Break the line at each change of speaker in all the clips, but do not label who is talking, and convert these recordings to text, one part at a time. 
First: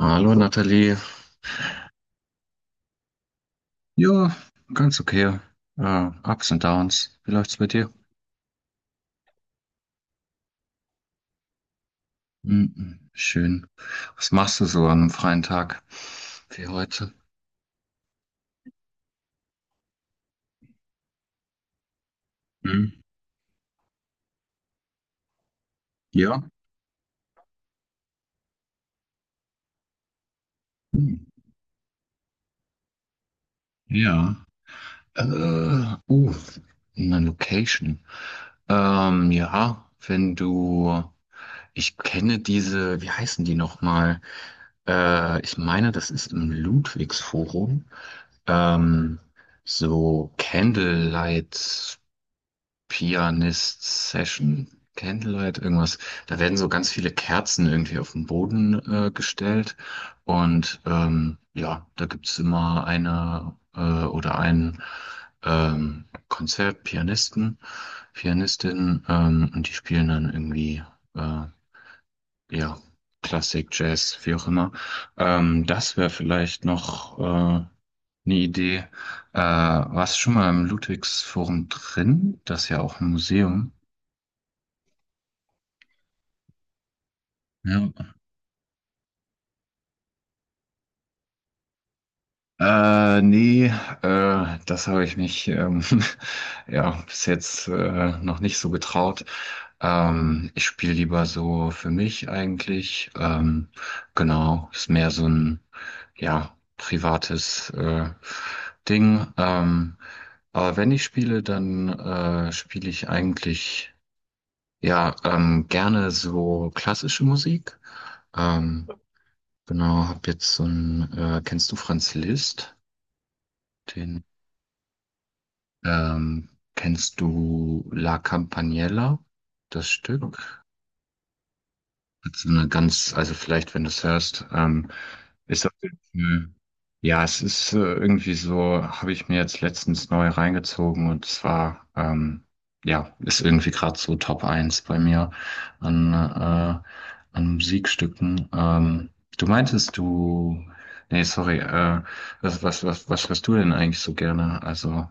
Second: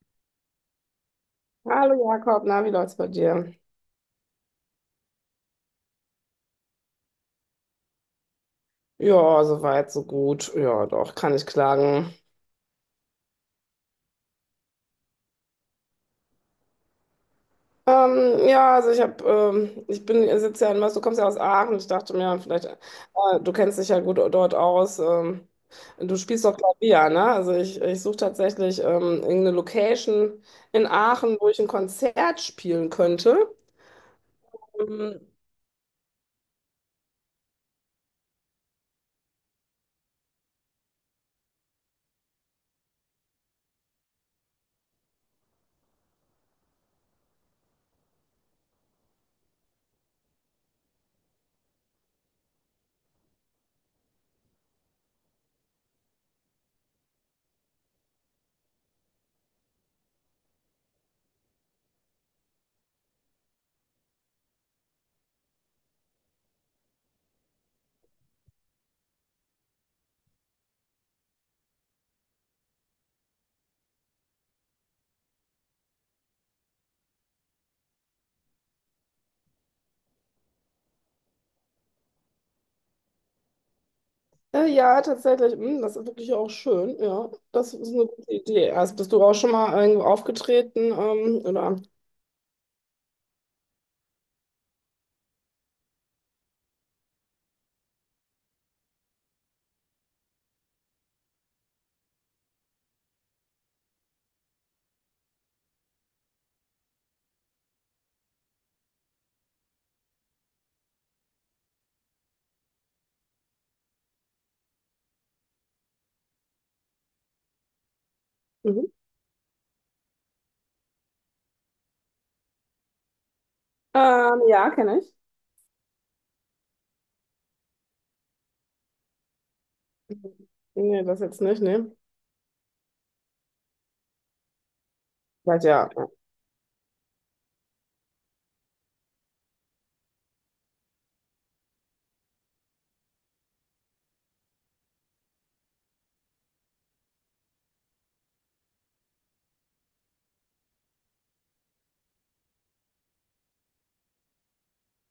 Hallo Nathalie.
Hallo Jakob, na, wie läuft's bei dir?
Ja, ganz okay. Ups und Downs. Wie läuft's bei dir?
Ja, soweit, so gut. Ja, doch, kann ich klagen.
Mhm, schön. Was machst du so an einem freien Tag wie heute?
Ja, also ich habe, ich bin, ich sitze ja in Mörs, du kommst ja aus Aachen. Ich dachte mir, vielleicht,
Mhm.
du kennst dich ja gut dort aus. Du
Ja.
spielst doch Klavier, ne? Also ich suche tatsächlich irgendeine Location in
Mhm.
Aachen, wo ich ein Konzert spielen könnte.
Ja.
Ähm,
Äh, uh, eine Location. Ja, wenn du. Ich kenne diese, wie heißen die nochmal? Ich meine, das ist im Ludwigsforum. Ähm, so Candlelight Pianist Session, Candlelight, irgendwas. Da werden so ganz viele Kerzen irgendwie auf den Boden gestellt. Und ja, da gibt's immer eine oder einen Konzertpianisten, Pianistin, und die spielen dann irgendwie äh, ja, Klassik, Jazz, wie auch immer. Das wäre vielleicht noch eine Idee. Warst du schon mal im Ludwigsforum drin? Das ist ja auch ein Museum.
ja, tatsächlich, mh, das ist wirklich auch schön. Ja, das ist
Ja.
eine gute Idee. Also bist du auch schon mal irgendwo aufgetreten, oder?
Nee, das habe ich mich ja bis jetzt noch nicht so getraut. Ich spiele lieber so für mich eigentlich. Genau, ist mehr so ein ja privates Ding. Aber wenn ich spiele, dann spiele ich eigentlich ja gerne so klassische Musik.
Mhm.
Ähm, genau, hab jetzt so ein kennst du Franz Liszt? Den,
Ja, kenne ich.
ähm, kennst du La Campaniella, das Stück?
Nee, das jetzt nicht, nee.
Hat so eine ganz, also vielleicht, wenn du es hörst,
Weil
ist auf
ja.
jeden Fall, ja, es ist irgendwie so, habe ich mir jetzt letztens neu reingezogen und zwar, ja, ist irgendwie gerade so Top eins bei mir an, an Musikstücken. Du meintest, du, nee, sorry, was hörst du denn eigentlich so gerne? Also,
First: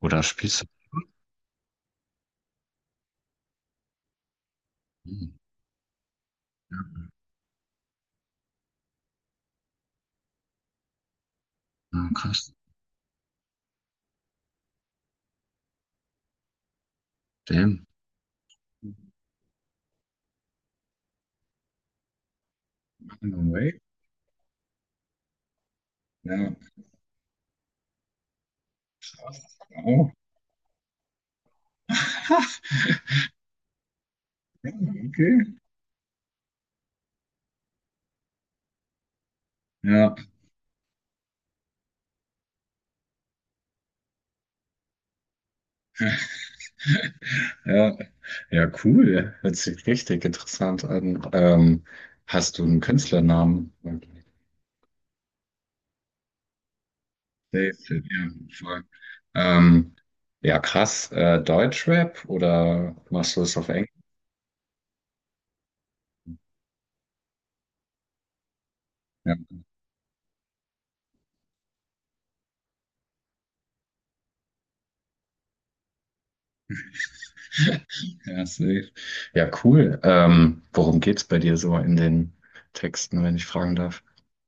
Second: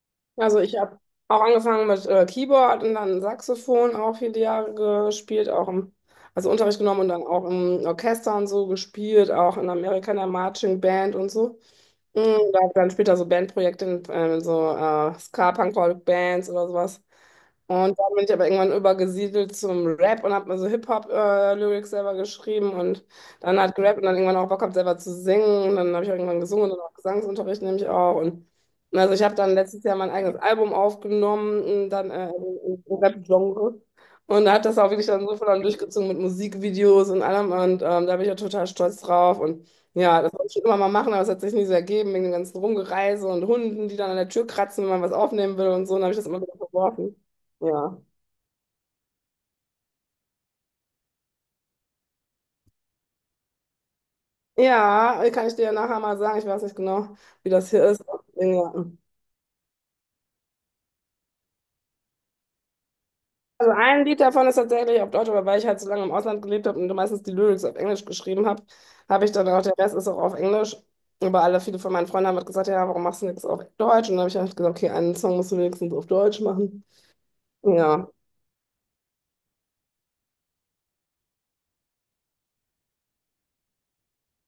oder
Also
spielst du?
ich habe auch angefangen mit Keyboard und dann Saxophon auch viele Jahre
Hm,
gespielt, also Unterricht genommen
ja,
und dann auch im Orchester und so gespielt, auch in Amerika in der Marching Band und so.
ja, krass.
Und da dann später so Bandprojekte in Ska-Punk-Rock-Bands oder sowas.
Damn.
Und dann bin ich aber irgendwann übergesiedelt zum Rap und habe mir so Hip-Hop-Lyrics selber geschrieben und
No
dann hat
way.
gerappt und dann irgendwann auch Bock gehabt, selber zu singen. Und dann habe ich auch irgendwann
Ja,
gesungen und auch Gesangsunterricht nehme ich auch. Und also ich habe
krass.
dann letztes Jahr mein
Wow.
eigenes Album aufgenommen, und dann im Rap-Genre. Und da hat das auch wirklich dann so
Okay.
voll dann durchgezogen mit Musikvideos und allem. Und da bin ich ja total stolz drauf. Und
Ja,
ja, das wollte ich schon immer mal machen, aber es hat sich nie so ergeben, wegen dem ganzen Rumgereise und Hunden, die dann an der Tür kratzen, wenn man was aufnehmen will und so. Und dann habe ich das immer wieder verworfen.
ja,
Ja.
ja, cool. Hört sich richtig interessant an. Hast du einen Künstlernamen?
Ja, kann ich dir ja nachher mal sagen. Ich weiß nicht genau, wie das
Dave,
hier ist.
ja,
Ja.
voll. Ähm, ja, krass. Deutschrap oder machst du es auf
Also
Englisch?
ein Lied davon ist tatsächlich auf Deutsch, aber weil ich halt so lange im Ausland gelebt habe und meistens die Lyrics auf Englisch geschrieben habe, habe ich
Ja,
dann auch, der Rest ist auch auf Englisch. Aber alle, viele von meinen Freunden haben halt gesagt, ja, warum machst du nichts auf Deutsch? Und dann habe ich halt gesagt, okay, einen Song musst du wenigstens auf Deutsch machen. Ja,
ja, safe. Ja, cool. Worum geht's bei dir so in den Texten, wenn ich fragen darf?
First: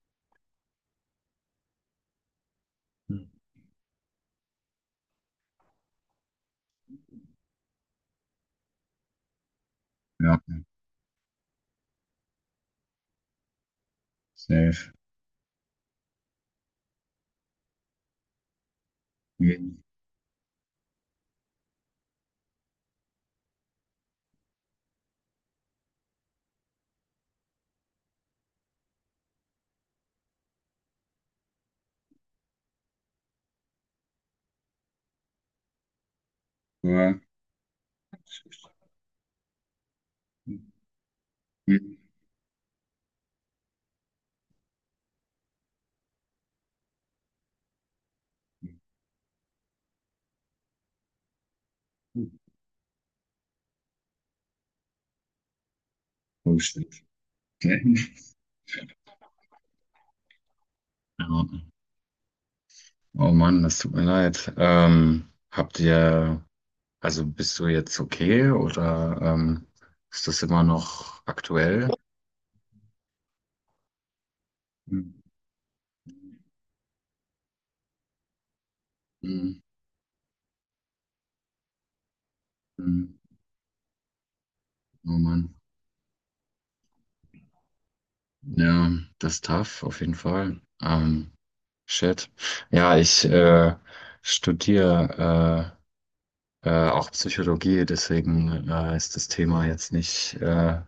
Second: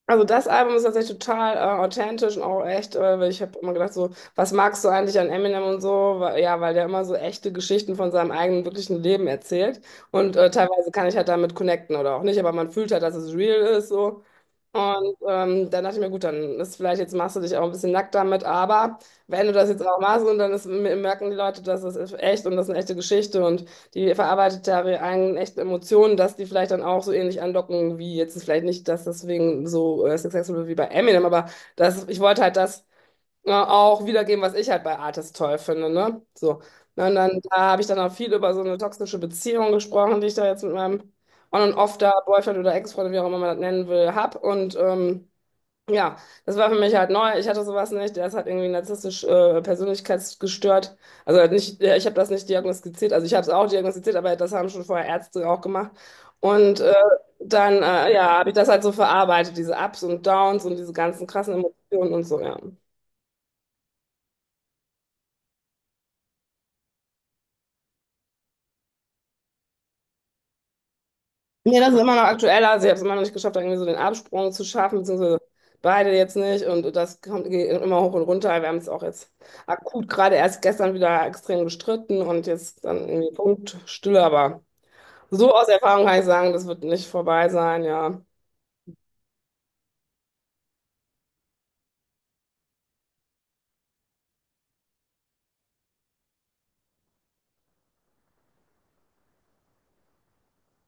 also das Album ist tatsächlich total authentisch und auch echt,
Hm.
weil ich habe immer gedacht so, was magst du eigentlich an Eminem und so? Weil, ja, weil der immer so echte Geschichten von seinem eigenen wirklichen Leben erzählt und
Ja,
teilweise kann ich halt damit connecten oder auch nicht, aber man fühlt halt, dass es real ist so
safe.
und dann dachte ich mir, gut, dann ist vielleicht, jetzt machst du dich auch ein bisschen nackt damit, aber wenn du das
Mhm.
jetzt auch machst und dann ist, merken die Leute, dass es ist echt und das ist eine echte Geschichte und die verarbeitet da ihre eigenen echten Emotionen, dass die vielleicht dann auch so ähnlich andocken, wie jetzt vielleicht nicht, dass deswegen so successful wie bei Eminem, aber das, ich wollte halt das ja, auch wiedergeben, was ich halt bei Artis toll finde, ne? So. Und dann da habe ich dann auch viel über so eine toxische Beziehung gesprochen, die ich da jetzt mit meinem On- und Off da, Boyfriend oder Ex-Freund, wie auch immer man das nennen will, hab. Und ja, das war für mich halt neu. Ich hatte sowas nicht. Der ist halt irgendwie narzisstisch persönlichkeitsgestört. Also halt nicht, ja, ich habe das nicht diagnostiziert. Also ich habe es auch diagnostiziert, aber das haben schon vorher Ärzte auch gemacht. Und äh,
Ja.
ja, habe ich das halt so verarbeitet, diese Ups und Downs und diese ganzen krassen Emotionen und so, ja.
Oh Mann, das tut mir leid. Habt ihr, also bist du jetzt okay oder ist das immer noch
Nee,
aktuell?
das ist immer noch aktueller. Also ich habe es immer noch nicht geschafft, da irgendwie so den Absprung zu schaffen, beziehungsweise beide jetzt nicht. Und das kommt geht immer hoch und runter. Wir haben es auch jetzt
Mhm.
akut gerade erst gestern wieder extrem gestritten und jetzt dann
Mhm.
irgendwie Punktstille. Aber
Oh Mann.
so aus Erfahrung kann ich sagen, das wird nicht vorbei sein, ja.
Ja, das ist tough, auf jeden Fall. Shit. Ja, ich studiere auch Psychologie, deswegen ist das Thema jetzt nicht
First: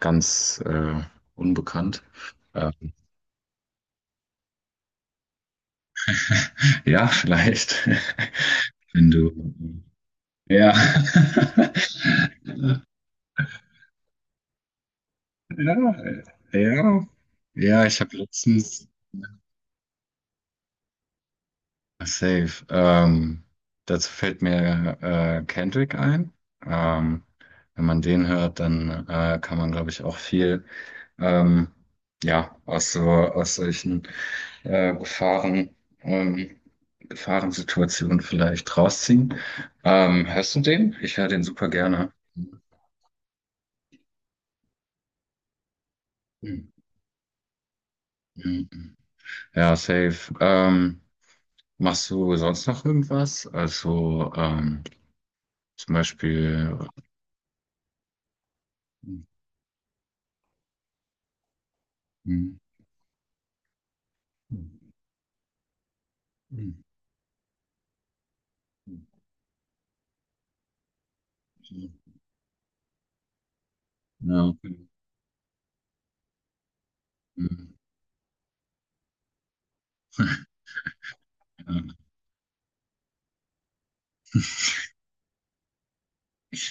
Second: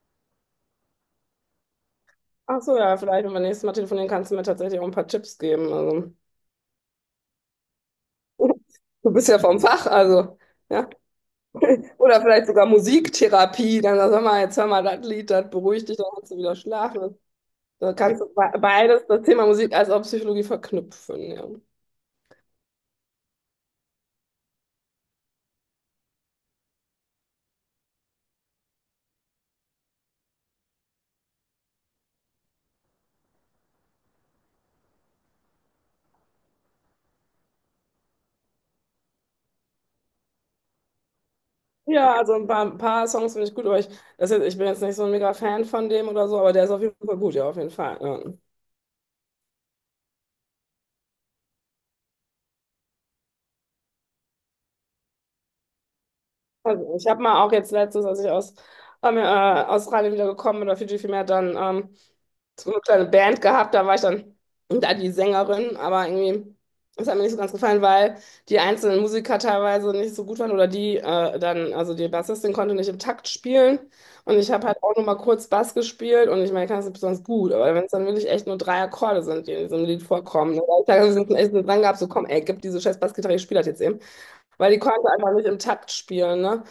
ganz unbekannt.
Ach so,
Ähm,
ja, vielleicht, wenn wir nächstes Mal telefonieren, kannst du mir tatsächlich auch ein paar Tipps geben. Also,
Ja, vielleicht. Wenn
du bist
du
ja vom Fach, also,
ja.
ja. Oder vielleicht sogar Musiktherapie. Dann sag mal, jetzt hör mal das Lied, das
Ja,
beruhigt dich, dann kannst du wieder
ja.
schlafen.
Ja,
Da
ich habe
kannst du
letztens
beides, das Thema Musik als auch Psychologie verknüpfen, ja.
safe. Dazu fällt mir Kendrick ein. Ähm, Wenn man den hört, dann kann man, glaube ich, auch viel ähm, ja, aus so aus solchen Gefahren, ähm, Gefahrensituationen vielleicht rausziehen. Hörst du den? Ich höre den super gerne.
Ja, also ein paar Songs finde ich gut, aber ich, das jetzt, ich bin jetzt nicht so ein mega Fan von dem oder so, aber der
Hm,
ist auf jeden Fall gut, ja, auf jeden Fall. Ja.
hm, hm. Ja, safe. Machst du sonst noch irgendwas? Also zum Beispiel.
Also ich habe mal auch jetzt letztens, als ich aus ähm,
Hm,
äh, Australien wieder gekommen bin, oder Fiji vielmehr, dann
hm,
so eine kleine Band gehabt, da war ich dann
hm,
da die Sängerin, aber irgendwie,
hm,
das hat mir nicht so ganz gefallen, weil die
hm,
einzelnen Musiker teilweise nicht so gut waren oder also die
hm.
Bassistin konnte nicht im Takt spielen und ich
Ja.
habe halt auch nur mal kurz Bass gespielt und ich meine, ich kann es nicht besonders
Hm,
gut, aber
hm.
wenn es dann wirklich echt nur drei Akkorde sind, die in diesem Lied vorkommen, ne, da habe ich da echt dran gehabt, so komm, ey, gib diese scheiß Bassgitarre, ich spiele das jetzt eben, weil die konnte einfach nicht im Takt spielen, ne?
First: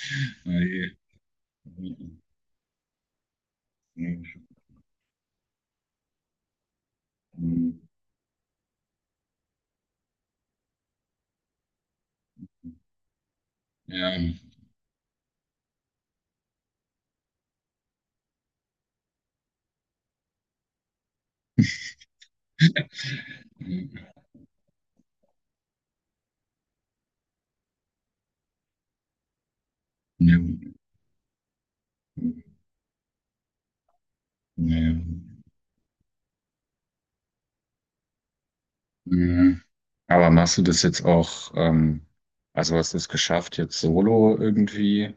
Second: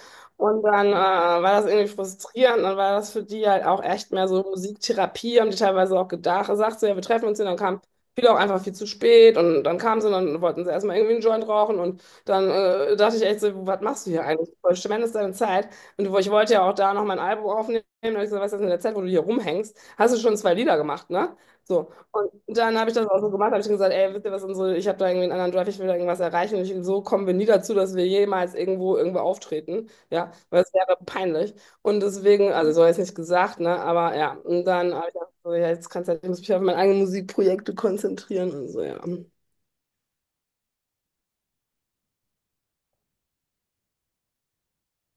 Ja,
Und dann
je.
war das irgendwie
Hm,
frustrierend, dann war das für die halt auch echt mehr so
hm,
Musiktherapie, haben die teilweise auch gedacht, sagt so, ja, wir treffen uns hier, dann kam
hm.
viele auch einfach viel zu spät und dann kamen sie und dann wollten sie erstmal irgendwie einen Joint rauchen und dann dachte ich echt so, was machst du
Ja,
hier
hm,
eigentlich? Du verschwendest deine Zeit und ich wollte ja auch da noch mein Album aufnehmen, und hab ich gesagt, was ist das in der Zeit, wo du hier rumhängst, hast du schon zwei Lieder gemacht, ne? So, und dann habe ich das auch so gemacht, habe ich gesagt, ey,
hm.
wisst ihr was, unsere, ich habe da irgendwie einen anderen Drive, ich will da irgendwas erreichen. Und ich, so kommen wir nie dazu, dass wir jemals irgendwo auftreten, ja,
Ja,
weil es
hm,
wäre peinlich. Und deswegen,
hm.
also so habe ich es nicht gesagt, ne, aber ja, und
Ja.
dann habe ich gesagt, so, ja, jetzt kannst du halt, ich muss mich auf meine eigenen Musikprojekte konzentrieren und so, ja.
Mhm. Aber machst du das jetzt auch, also hast du es geschafft, jetzt solo irgendwie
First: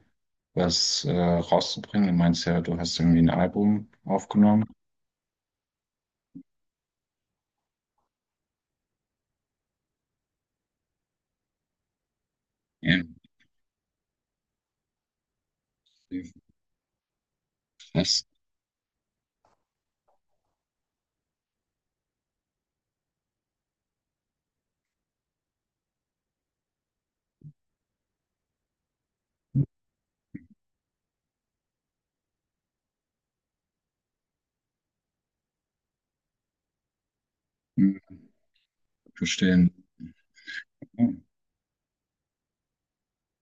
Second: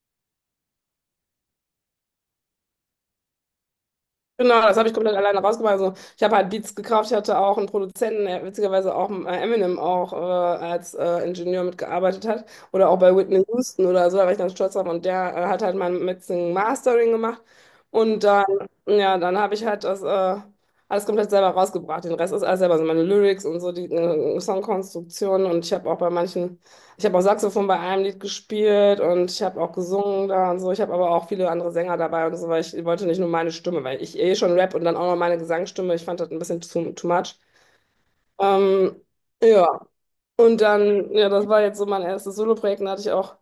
was rauszubringen? Du meinst ja, du hast irgendwie ein Album
Genau,
aufgenommen.
das habe ich komplett alleine rausgemacht. Also, ich habe halt Beats gekauft. Ich hatte auch einen Produzenten, der witzigerweise auch Eminem auch als Ingenieur mitgearbeitet hat. Oder auch
Ja,
bei Whitney Houston oder so, da war ich ganz stolz drauf. Und der hat halt mein Mixing Mastering gemacht. Und
fast
dann, ja, dann habe ich halt das alles komplett selber rausgebracht. Den Rest ist alles selber, also meine Lyrics und so, die Songkonstruktion. Und ich habe auch bei manchen. Ich habe auch Saxophon bei einem Lied gespielt und ich habe auch gesungen da und so. Ich habe aber auch viele andere Sänger dabei und so, weil ich wollte nicht nur meine Stimme, weil ich eh schon Rap und dann auch noch meine Gesangsstimme. Ich fand das ein bisschen too much.
mhm.
Ähm,
Verstehen.
ja, und dann, ja, das war jetzt so mein erstes Soloprojekt. Da hatte ich auch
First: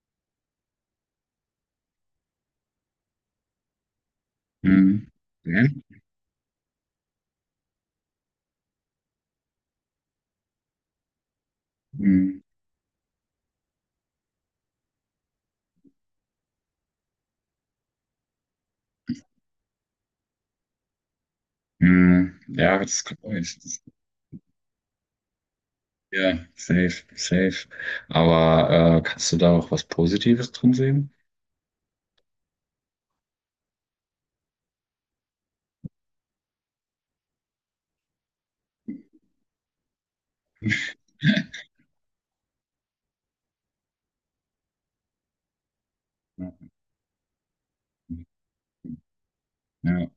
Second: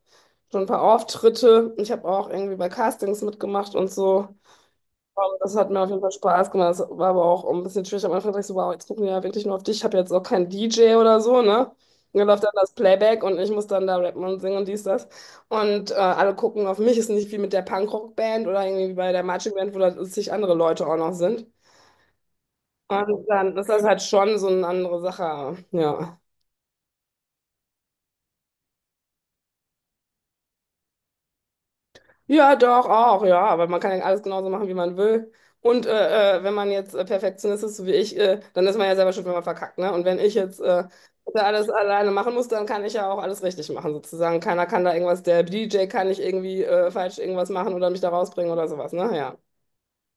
schon ein paar Auftritte. Ich habe auch irgendwie bei Castings mitgemacht und so.
Mhm.
Das
Ja.
hat mir auf jeden Fall Spaß gemacht. Das war aber auch ein bisschen schwierig. Am Anfang dachte ich so, wow, jetzt gucken die ja wirklich nur auf dich. Ich habe jetzt auch keinen DJ oder so, ne? Und dann
Mhm.
läuft dann das Playback und ich muss dann da rappen und singen und dies, das. Und alle gucken auf mich. Ist nicht wie mit der Punkrock-Band oder irgendwie wie bei der Marching Band, wo da zig andere Leute auch noch sind.
Mhm. Ja, das kann
Und dann
ich.
ist
Das-
das halt schon so eine andere Sache. Ja.
Ja, safe, safe. Aber kannst du da auch was Positives drin sehen?
Ja, doch, auch, ja, aber man kann ja alles genauso machen, wie man will. Und wenn man jetzt Perfektionist ist, so wie ich, dann ist man ja selber schuld, wenn man verkackt, ne? Und wenn ich jetzt da alles alleine machen muss, dann kann ich ja auch alles richtig machen, sozusagen. Keiner kann da irgendwas, der DJ kann nicht
Ja.
irgendwie falsch irgendwas machen oder mich da rausbringen oder sowas, ne? Ja.
Ja.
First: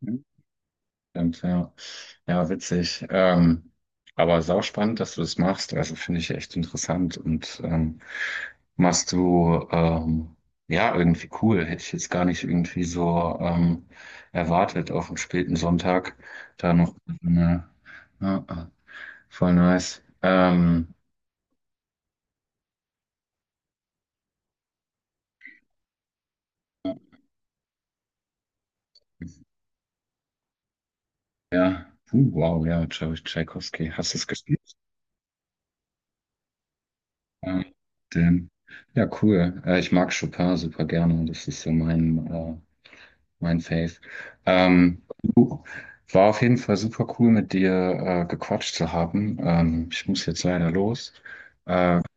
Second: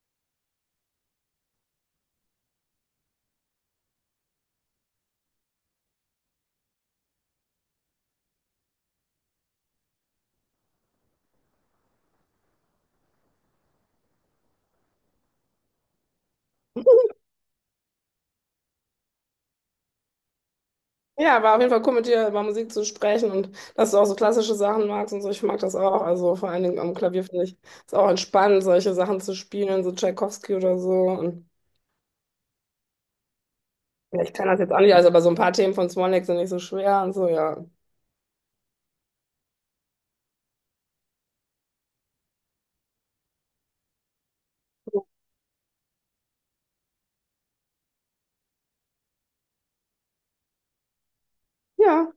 Stimmt, ja. Ja, witzig. Aber sauspannend, dass du das machst. Also finde ich echt interessant und machst du ja irgendwie cool. Hätte ich jetzt gar nicht irgendwie so erwartet auf einen späten Sonntag. Da noch so eine, ja, ah, voll nice.
Ja, war auf jeden Fall cool, mit dir über Musik zu sprechen und dass du auch so klassische Sachen magst und so. Ich mag das auch. Also vor allen Dingen am Klavier finde ich es auch entspannend, solche Sachen zu spielen, so Tchaikovsky oder so. Und
Ja, Puh, wow, ja, Tscha- Tschaikowski. Hast du
ja,
es
ich kann das
gespielt?
jetzt auch nicht, also aber so ein paar Themen von Swan Lake sind nicht so schwer und so, ja.
Ja, den. Ja, cool. Ich mag Chopin super gerne. Das ist so mein Faith. Ähm, War auf jeden Fall super cool, mit dir gequatscht zu haben. Ich muss jetzt leider los. Äh,
Ja,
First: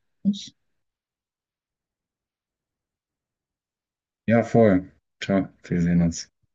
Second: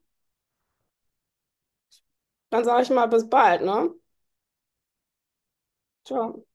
dann sage ich mal bis bald, ne?
ja, voll. Ciao, wir sehen uns.
Ciao.